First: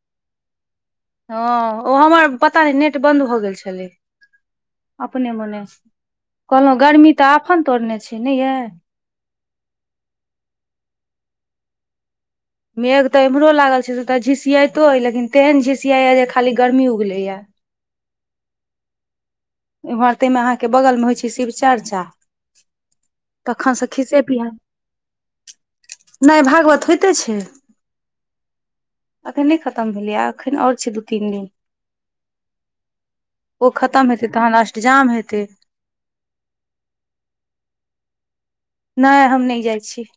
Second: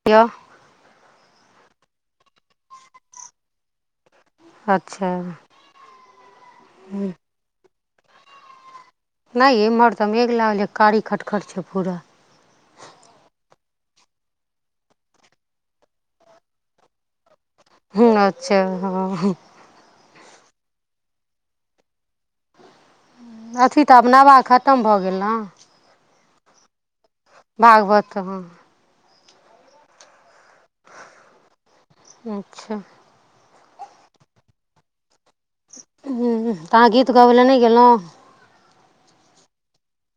[unintelligible] हँ ओ हमर पता नहि नेट बन्द भऽ गेल छलै अच्छा अपने मोने कहलहुँ गर्मी तऽ आफन तोड़ने छै नहि यै नहि ये एम्हर तऽ मेघ लागल यऽ कारी खट - खट छै पूरा मेघ तऽ एम्हरो लागल छै से तऽ झिसियतो लेकिन तेहन झिसिया या जे खाली गर्मी उगले य हूँ अच्छा हँ हूँ एम्हर ताहिमे अहाँके बगलमे होइ छै शिव चर्चा तखन अथी से तऽ आब खिसे नबाह पिया खत्म भऽ गेल नऽ नहि भागवत होइते छै भागवत हँ अखैन नहि खत्म भेलैए अखैन आओर छै दू तीन दिन अच्छा ओ खत्म हेतै तहन अष्टजाम हेतै हूँ तऽ अहाँ गीत गाबै लऽ नहि गेलहुँ नहि हम नहि जाई छी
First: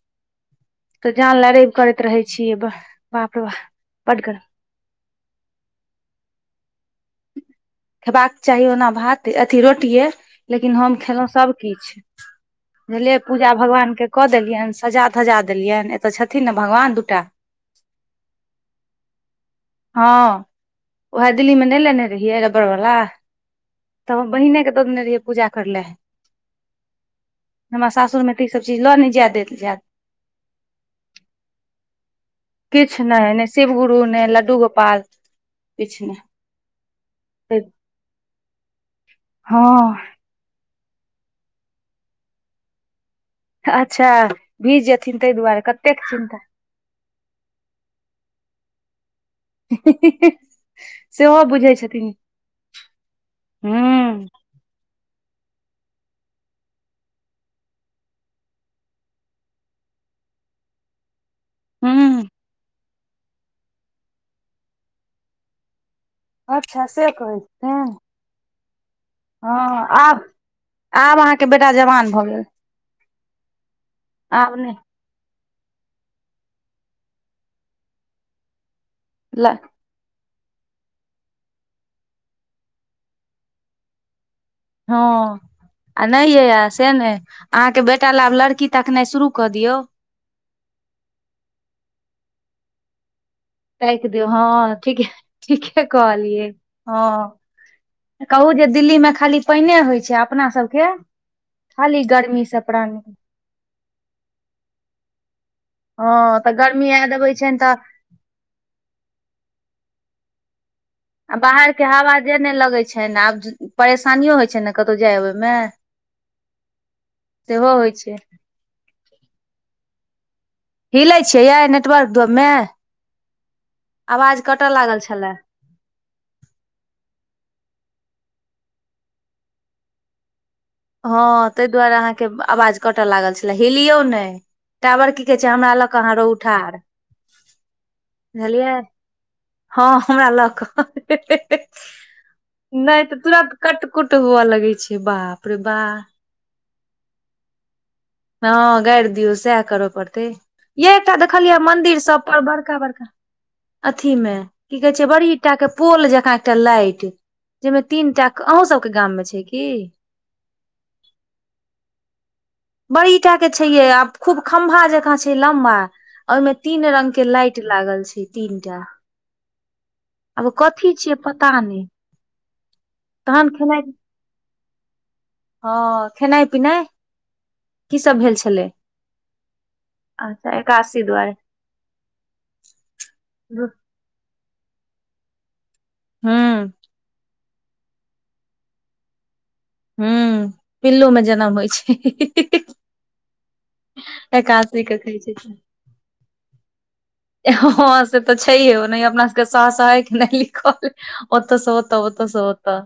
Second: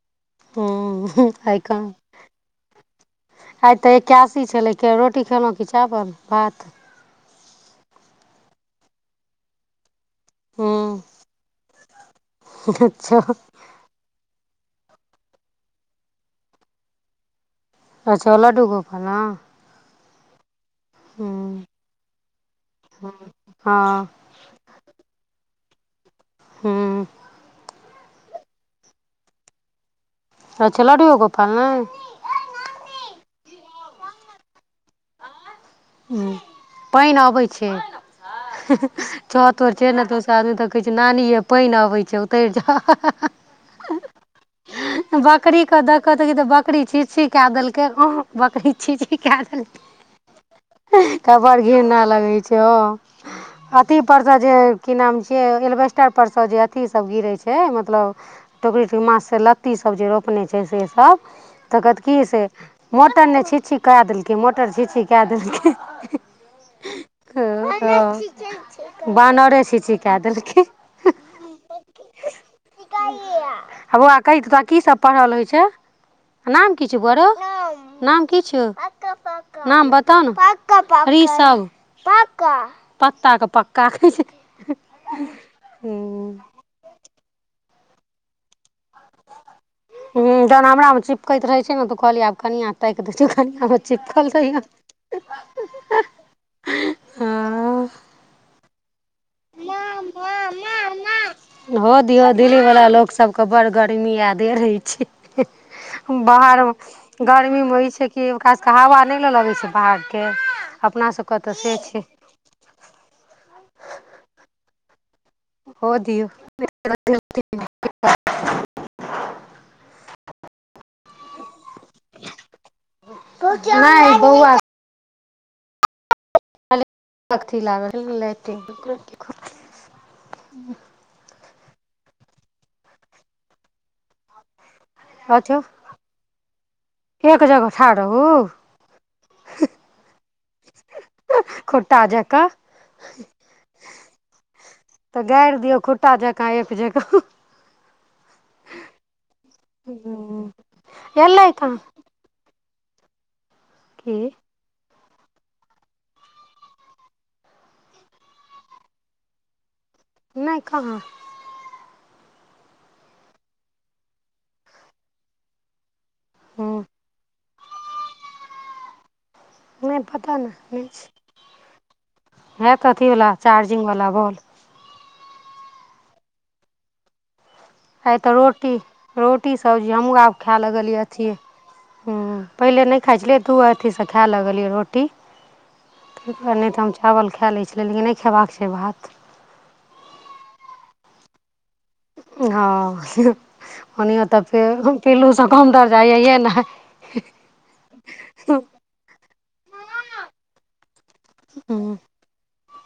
तऽ हूँ जान आइ रबि करैत कहाँ रहै छी बाप रो बाप आइ तऽ बड गरम एकादशी छलै किया रोटी खयेलहुँ की चावल भात खेबाक चाही ओना भात अथि रोटिये हूँ लेकिन हम खेलहुँ सभकिछ भेलय अच्छा पूजा भगवान केँ कऽ देलियैन सजा धजा देलियैन एतय छथिन नऽ भगवान दू टा अच्छह लड्डू गोपाल नऽ हँ वेहै दिल्ली मे नहि लेने रहियै रबड़ वाला तऽ हँ हम बहिने के दऽ देने रहिये पूजा करै लऽ हूँ हमरा सासुर मे त ई सब चीज ल नै जाय देत जायत अच्छह लडुये गोपाल नऽ किछ नहि नै शिव गुरु नै लड्डू गोपाल किछु नहि पानि आबै छै छत पर छिये नऽ हँ तऽ ओ सब [unintelligible] तऽ कहै छै नानीे यै पाइन अबै छै उतैर जाउ अच्छा भीज जेथिन ताहि दुआरे बकरी के कतेक देखऽ तऽ चिन्ता तऽ बकरी छिछी केय देलक उहु बकरी छिछी कै देल [inaudible] एकरा सेहो बड़ बुझै घृणा छथिन लगै छै हँ अथि पर हूँ सँ जे की नाम छियै एलबेस्टर पर सँ जे अथिसभ गिरै छै मतलब टोकरीट मा सँ लत्तीसभ जे रोपने छै सेसभ तऽ कहत की हूँ से मोटर नहि छिछी कए देलकै मोटर छिछी कए देलकै अच्छा से कहै छथिन हँ बानरे छीछी केए आब देलकै आब अहाँके बेटा जवान भऽ गेल बौआ कहि तऽ आब तोरा नहि की सब पढ़ल होइ छै नाम कि छियो बौआ रे नाम कि छियौ ल नाम बताउ ने रिसभ पका पत्ता के पका कहय छय हँ आ न य से ने अहाँके बेटा ल आब लड़की देखनाइ शुरू क दियौ ह जहन हमरा मे चिपकैत रहै छै ने त कहलियै आब कनिया ताक दै छै कनिया मे ताकि दियौ चिपकल रहीये हँ ठीके ठीके कहलियै हँ कहू जे दिल्ली में खाली पैने होइ अपना सबके खाली गर्मी से प्राणी कबर गर्मी यादे रहे छै कि हँ तऽ गर्मी आय देबै छनि तऽ ओकरा सबके हवा नय ने लगै छै बाहर के अपना आ सबके तऽ बाहर से के छै हवा जे नय लगै छैन आब परेशानियो होइ छै ने कतो जाय आबे मे हो दियौ सेहो होइ छै हिलै छियै य नेटवर्क मे नहि आवाज बौआ कट लागल छलै [unintelligible] लागल लेट हँ तहि दुआरे अहाँके आवाज कटय लागल छलै हिलियौ ने टावर की कहे छै अथी हमरा ल के अहाँ रौठ एक [unintelligible] जगह ठाढ़ रहू बुझलियै हँ हमरा ल क खुँटा जा का नय त तुरंत कट कुट हुए लगे छै बाप रे बा कायके जका हँ गाइर दियौ सएह कर पड़तै यह एकटा एलै देखलियै कहाँ मंदिर सब पर बड़का बड़का की अथी मे की कहै छै बड़ीटा के पोल जकाँ एकटा लाइट जहिमे तीन टा अहूं सबके गाम में छै की नय कहाँ बड़ी टाक के छैये आब खूब खम्भा जकाँ छै लम्बा ओहिमे हूँ तीन रंग के लाइट लागल छै तीनटा नहि पता आब कथी छिय पता नय हे क अथी वाला चार्जिंग वला बॉल हँ खेना पिना आइ त रोटी रोटी सब्जी हमहूँ आब अच्छा खाय लगलियै एकादशी दुआरे अथि ह पहिले नहि खाइ छले त अथी से खेय लगलियै रोटी तऽ हूँ नय तऽ हम चावल खाय ले छै लेकिन नहि खेबाक कऽ छै भात हं पिल्लू में जनम होई छै हाँ ओन तऽ फे एकादशी के कहै पी्लूसँ कम दर्जा अहिए ने हाँ से तऽ छैे ओनहिओ अपना सब के से नहि लिखल ओतऽ सेत ओतऽ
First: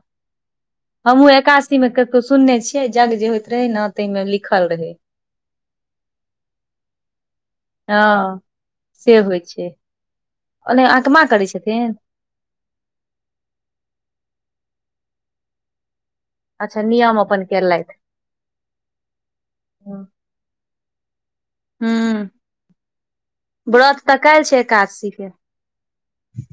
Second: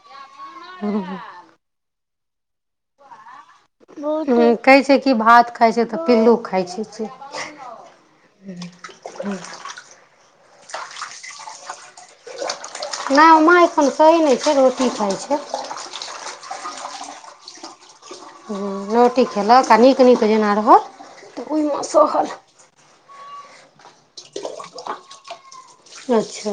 हमहुँ एकादशी में कतो सुनने छियै जज्ञ जे हो कहै छै कि भात खाई छै तऽ पिल्लू खाई छै से हाँ से होए छै ओने आहाँ के माँ करै छथिन ना माँ एखन पाइन सही नय छै रोटी खाई छै अच्छा नियम अपन के लयथ हाँ रोटी खेलक आ नीक नीक जेना रहल हाँ व्रत तऽ काहिल छै एकादशी के अच्छा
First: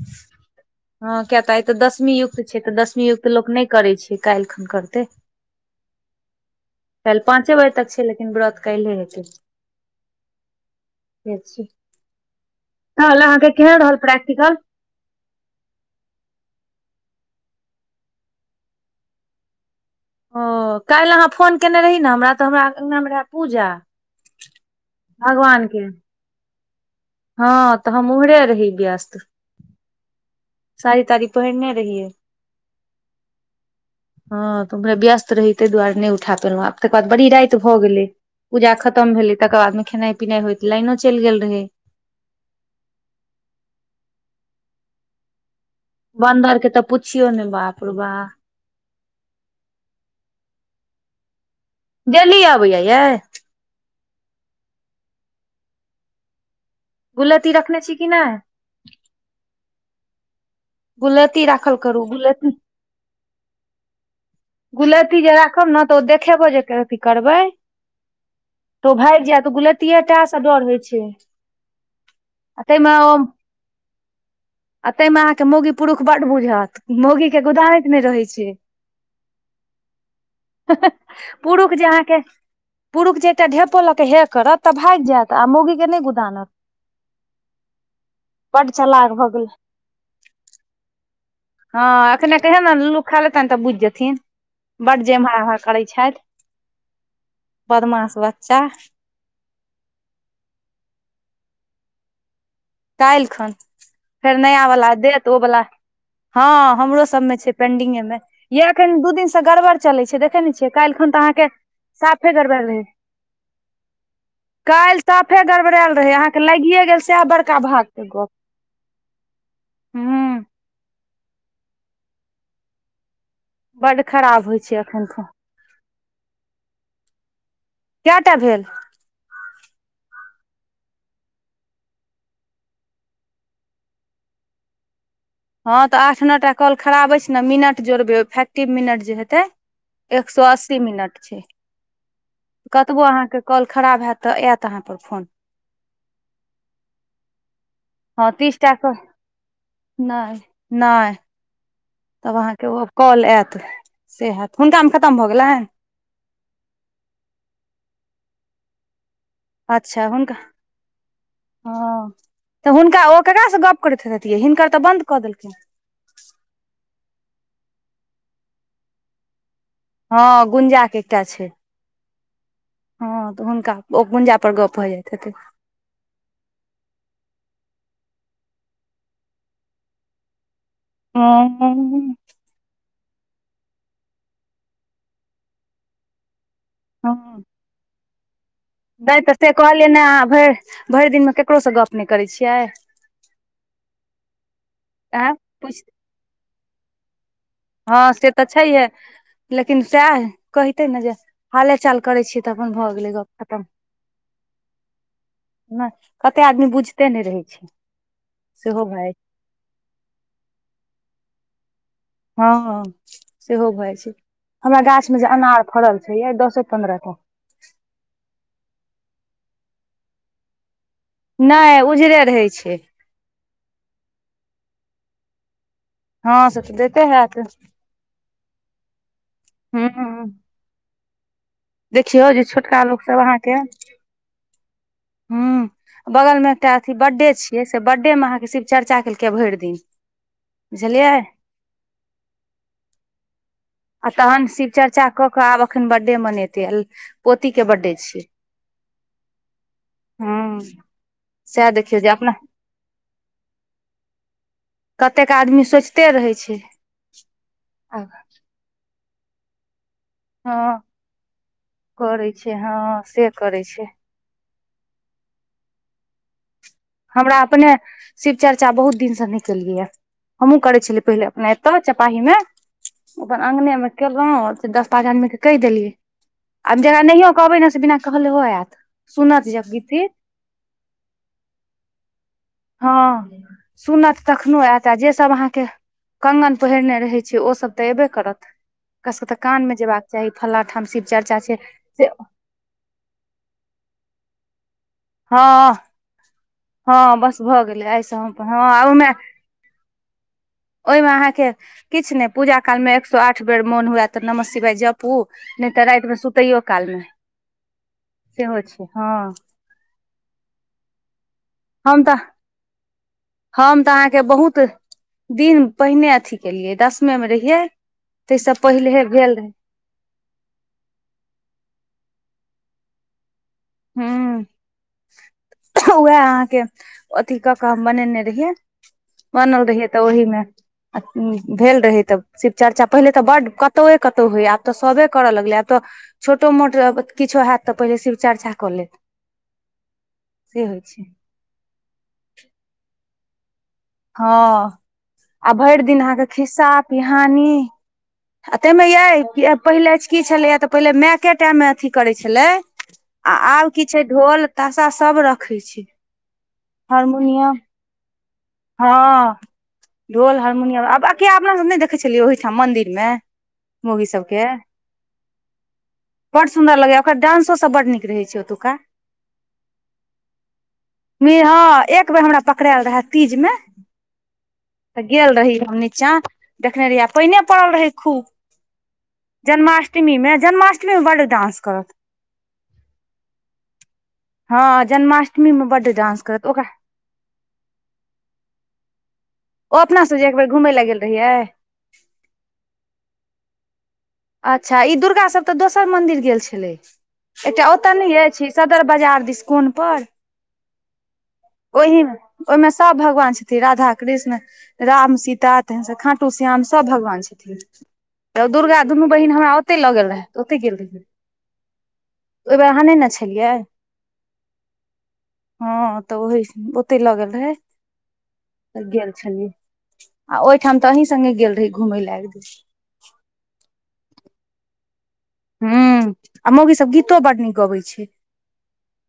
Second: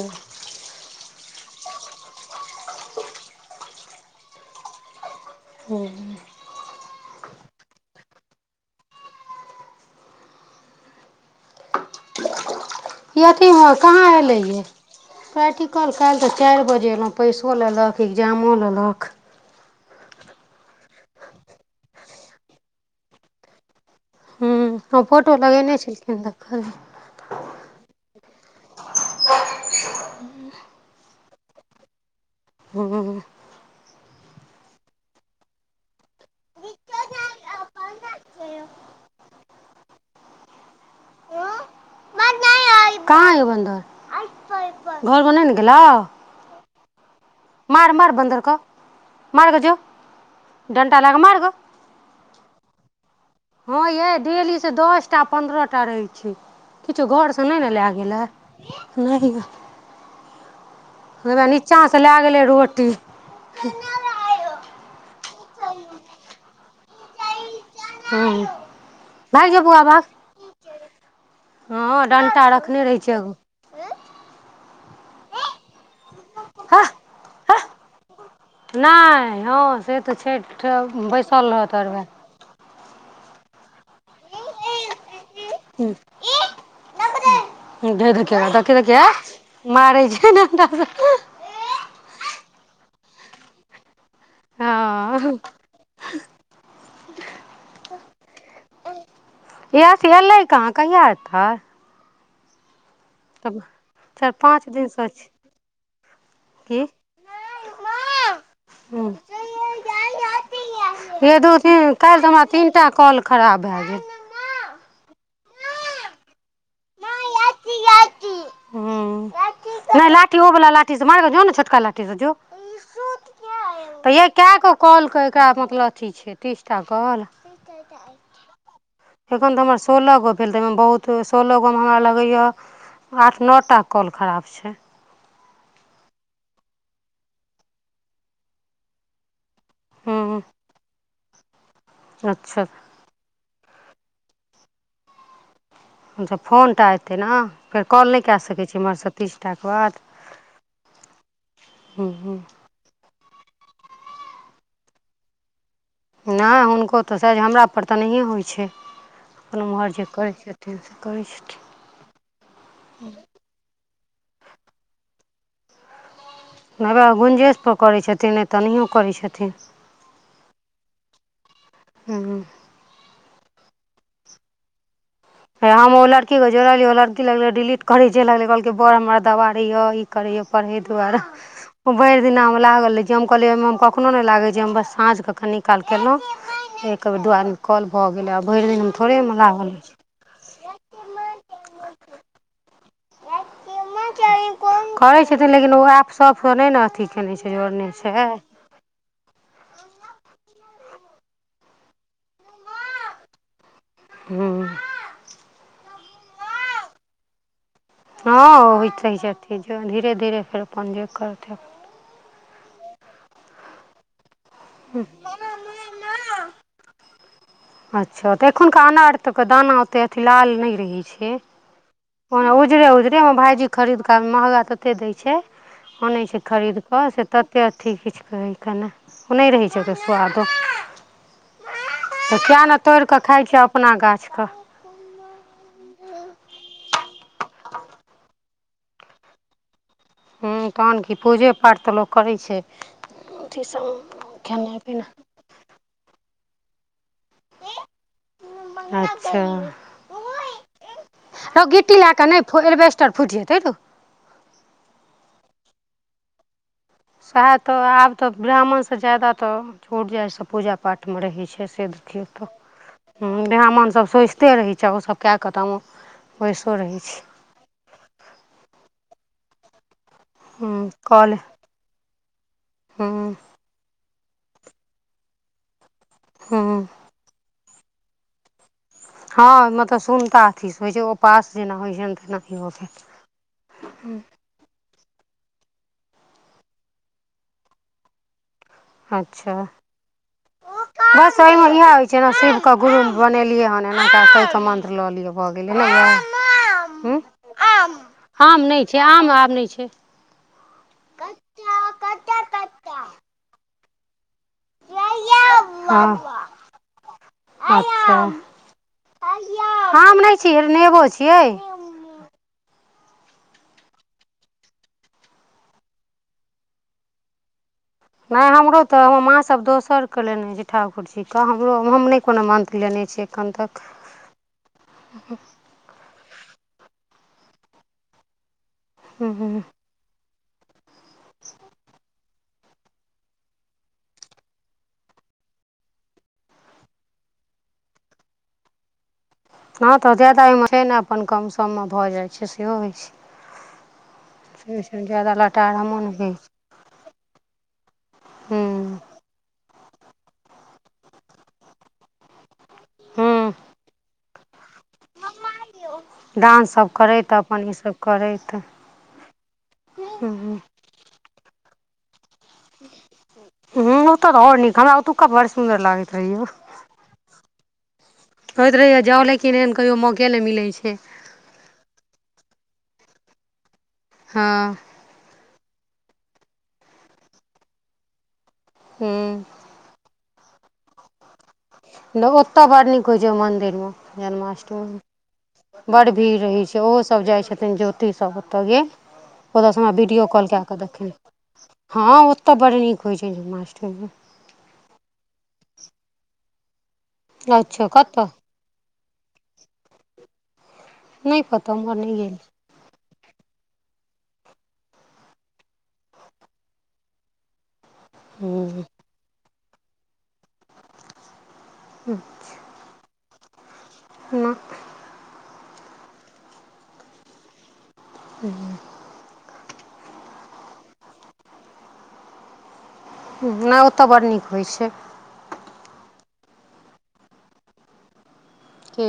हँ किया तऽ आइ तऽ दसमी युक्त छै तऽ दसमी युक्त लोक नहि करैत छै, काल्हि खन करते हूँ। काल्हि पाँचे बजे तक छै, लेकिन व्रत काल्हि हेतै। ई तल अहाँकेँ के अथीमे रहल कहाँ प्रैक्ट एलै ये प्रैक्टिकल काल्हि तऽ चार बजे अयलहुँ पैसो लेलक एग्जामो लेलक ओ काल्हि अहाँ फोन केयने रही ने हमरा त हमरा अंगनमे रहय पूजा हा, ओ फोटो लगेने छलखिन देखल हाँ तऽ हम उमहरो रहि बेस्त सारी तारी पहिरने रहिये। हु। हाँ तऽ हमरा व्यस्त रही ताहि दुआरे नहि उठा पेलहुँ आब तकर बाद बड़ी राति भऽ गेलै। पूजा खत्म भेलै तकर बाद मे खेनाइ पिनाइ होयत लाइनो चलि गेल रहे कहा ये बन्दर घर मे उपड़ उपड़ नहि ने गेलौ बन्दर के तऽ पुछियौ ने। बाप मार रौ मार बन्दर बाप कऽ मार जो डंटा लऽ कऽ मार गऽ डेल्ली आबैय यै हाँ ये डेली से दसटा पंन्द्रहटा रहै छै। किछो घरसँ गुलती नै रखने लए छी कि गेले नहि नहिं गुलती हआ राखल नीचा सँ करू लए गेलै गुलती रोटी गुलेती जे राखब ने तऽ ओ देखेबो जे अथि करबै हाँ। तो भागि जाय तऽ गुलेतीटा से डर होई छै हाँ, डण्टा आ रखने ताहिमे रहै छै एगो आ ता मे अहाँ कऽ मौगी पुरुख बड़ बुझत मौगी के गुदानैत नहि रहै छै नै हा से तऽ छै बैसल पुरुख रहत जे आओर वएह अहाँकेँ पुरुख जे एकटा ढेपो लऽ के हे करत तऽ भागि जायत तऽ आ मौगीके नहि गुदानत धे देखियौ बड़ देखियौ देखियौ चलाक भऽ गेल मारै छै डण्टा सँ हाँ एखने के ने ल्लू खा लेतनि तऽ बुझि जेथिन बड़ जे हँ मा करै छैथ बदमाश बच्चा गेस एलै कहा कहिआ ऐतैय काहिल खन चारि फेर नया पाँच वला दिनसँ छै देत ओ वला हाँ की हमरो सभ मे छै पेंडिंगे मे यह एखन हूँ दू दिन मसँ गड़बड़ चलै छै देखे ने छियै काल्हि खन तऽ ये अहाँकेँ दू काल्हि तऽ हमरा तीनटा कॉल खराब भऽ गेल काल्हि साफे गड़बड़ायल रहै अहाँकेँ लागिए गेल सएह बड़का भाग के गप्प हूँ नहि लाठी ओ वाला लाठी से मारने छोटका लाठी से जो एक सो क्या बड तऽ यह खराब कए होइ गो छै एखन कल के तऽ एकरा मतलब अथि छै तीस टा काॅल केटा भेल एखन तऽ हमर सोलह गो भेल तऽ ओहिमे बहुत सोलह गो मे हमरा लगैए आठ नोटा कॉल खराब छै। हँ तऽ आठ नो टाआ कॉल खराब अछि छै, ने मिनट जोड़बै फैक्टिव मिनट जे हेते एक सो हूँ अस्सी मिनट छै। अच्छा। कतबो अहाँकेँ कॉल खराब हयैत तऽ आयत अहाँ पर फोन फोन टा एतै ने फेर कॉल नहि हँ कए तीस सकै टा छी क एम्हर स तीसटा के बाद नहि नहि हूँ तब हूँ अहाँके ओ कॉल आयत से होयत हुनका मे खतम भऽ गेलनि नहि हुनको तऽ सज हमरा पर तऽ नहिए होइ छै अपन ओम्हर जे करै छथिन से करै छथिन हाँ तऽ हुनका ओ केकरा सँ गप करैत हतियै हिनकर तऽ बंन्द कऽ देलखिन होबै गुंजेश पर करै छथिन नहि तऽ नहियो करै छथिन हाँ गुंजा के एकटा छै हूँ हाँ तऽ हुनका ओ गुंजा पर गप भऽ जाइत हेतन हे हम ओ लड़कीे जोड़लियै ओ लड़की लगले डिलीट करी जे लगले कहलकै बड़ हमर दवाारे ये ई करेए तहि दुआरे हँ वो भेर दिना लागल रह जे हम कहलियै ओ मे कखनो नहि लाग छै हम बस साँझ के कनि काल केलहु एक बेर दू हँ आदमी कल भऽ गेलै आ भेर दिन थोड़े नहि ऐ म तऽ हम से लागल कहलियै ने अहाँ भेर भेर दिनमे ककरोसँ गप नहि करैय छियै करै आँ छथिन लेकिन पुछि अहाँ ऐप सभसँ नहि ने अथी कने छै हँ से छै तऽ छैहे लेकिन सएह कहते ने जे हाले चाल करै छियै तऽ अपन भऽ गेलै गप खतम हूँ नहि कते आदमी बुझते नहि रहै छै हँ सेहो ओ भए सही छथिथ धीरे धीरे फेर अपन जे करथि हँ सेहो भए जा छै हमरा गाछ मे जे अनार फड़ल छै य दसो पन्द्रह टा अच्छा तऽ एखुनका अनार त के दाना ओते अथ लाल नहि रहे छै नहि उजरे ओ रहै छै उजरे उजरे हम भायजी खरीद कऽ महगा तते दै छै आनैत छै हँ से तऽ खरीद दैते कऽ से हैत ततेक अथी कुछ कहै क नहि ओ नहि रहै छै ओ ह सुआादो देखियौ जे किया ने छोटका लोक तोड़ि सब कऽ खाइ छिय अपना गाछके हूँ बगलमे एकटा अथी बर्थडे छियै से बर्थडे मे अहाँके शिव चर्चा केलकै भेर दिन हुँ तहन कि बुझलियै पूजे पाठ तऽ लोक करै छै अथी सभ खाना पीना कब अखन बडडेए मनेते पोती के बडडे छीये पिनाइ अच्छा हुँ सेह देखियौ जे अपना एबेस्टर फुटि जएतै रो कतेक आदमी सोचिते रहै छै साहे तो आ आब ते ब्राह्मण से जादा ते छूट जाय छै सब पूजा हँ पाठ मे रहे छै से देखियौ करै त छै हँ से करै छै ब्राह्मण सोच ओते रहै छै ओसभ कए कऽ तऽ बैसो रहै छी हमरा अपने शिव चर्चा बहुत दिन से नहि केलियै या हमहुँ करै हूँ छलियै कॉल पहिले तऽ चपााही में अपन हूँ अङंगगने में केलहु दस पाँच आदमी के कहि देलियै आब हूँ जेकरा नहियओ कहबै ने से बिना कहले ऐत हँ मतलब सुनता अथी स होइ छै उपास जेना होइ छैनि ने तेना हँ सुनत तख कखनो एत आ जे सब अहाँके कंगन पहिरने रहै छै ओ सब तऽ एबे करत नकासब के अच्छा कानमे जेयबाक चाही फलना ठाम शिव चर्चा छै से के गुरु बनेलियै हन एना त मन्त्र लऽ लियअ हँ भऽ गेल एना य हँ बस भऽ गेलै आऐसँ हम अपन आम हँ नहि छै ओमे आम आब नहि छै ओय में अहाँ के किछु ने पूजा काल में एक सौ आठ बेर मोन हुएत तऽ नमः शिवाय जपू नय तऽ रा इतमे हँ सुतैयो काल मे अच्छा सेहो छै हँ आम नय छियै नेबो छियै हम तऽ हम तऽ अहाँके बहुत दिन पहिने अथी केलियै दसमे मे रहियै नय ताहिसँ हमरो तऽ पहिलेहे हम भेल रहै माँसब दोसर कलेने छै ठाकुर जीके हमरो हम नहि कोनो मन्त्र लेने छी एखन तक ह उएह अहाँके अथी कऽ केऽ हम बनेने रहियै बनल हँ रहियै तऽ ओहिमे भेल रहै तब शिव चर्चा पहिले तऽ बड कतौए कतौ होइ आब तऽ सबे करय लगलै आब तऽ छोटो मोट किछो हयत तऽ पहिले शिव चर्चा कऽ लेत हँ तऽ जायदा से एहिमे होइ छै ने अपन कम सम म भऽ जाइ छै सेहो होइ छै हँ जादा आ लटार भरि दिन हमहूँ नहि अहाँके होइ छी खिस्सा पिहानी आ हूँ तइमे यह पहिले की छलैए तऽ पहिले मायके टाइममे अथी करै छलै आ हूँ आब की छै ढोल पाशा सब रख डान्ससभ करैत अपन ईसभ करैत हँ ढोल हूँ हारमुनियम आबकिया अपना सब नय देखै छलियै ओहिठाम मंन्दिर मे ह मौगी ओतय तऽ सबके आओर नीक हमरा ओतुका बड़ सुन्दर लागैत रहियए ओ सब बड नीक रहै छै ओतुका होइत रहैए जाउ लेकिन एहन कहियो मौके नय मिलै छै ने हं एक बेर हमरा पकड़यल रहय तीजमे हँ तऽ गेल रही हम नीचाँ देखने रहियै आ पाइन ने पड़ल रहै हूँ खूब जन्माष्टमीमे जन्माष्टमीमे बड डानंस करत न ओतय बड़ नीक होइ छै मन्दिरमे हँ मे बड्ड जन्माष्टमी बड़ डांस भीड़ करत रहै ओकरा छै होसब जाइ छथिन ज्योतिसब ओतय गेल ओ ओतयसँ हमरा अपना सब वीडियो जे एक बेर कॉल क घुमय के लए गेल देखै रहियै हँ ओतऽ बड नीक होइ छय मासट अच्छा ई दुर्गा सब तऽ दोसर मंदिर गेल छले एकटा अच्छा ओतऽ नय कतऽ अइछ सदर बाजार दिसन कौन पर नहि पता उमहर ओइमे नहि गेल ओहि सब भगवान छइथ राधा कृष्ण राम सीता तेनसब खाँटू श्याम सब भगवान छथिन तऽ दुर्गा दुनू बहीन हमरा ओतय लगल रहय तऽ ओतय गेल रहि तऽ ओय बेर अहाँ नय ने छलियै ना हँ तऽ ओहि स ओतय ल गेल रहय त गेल छलियै आ ओहिठाम तऽ अही सङ्गे गेल रही घूमय ल एक दिन न ओतऽ बड़ नीक होइ छै ह आ मौगी सब गीतो बड नीक गबै छै के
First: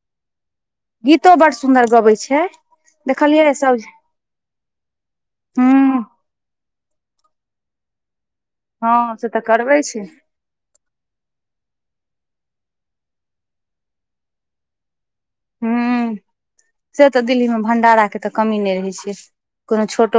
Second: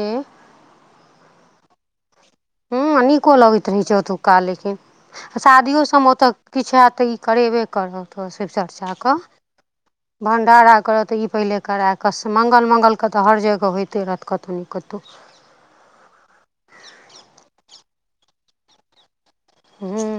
गीतो बड़ सुंन्दर गबै छै। हँ निको देखलियै लगैत सब रहैत छै ओतुका लेकिन शादियो हूँ सभमे ओतय किछु हयैत तऽ ई करेबे करत हँ शिवचर्चा के से तऽ करबै छै भण्डारा करत तऽ ई। पहिले करा कऽ मंगल मंगलके तऽ हर जगह होइते रहत कतहु नहि कतहु हू, से तऽ दिल्ली मे भंडारा के तऽ कमी नहि रहे छै, कोनो कतहु छोटो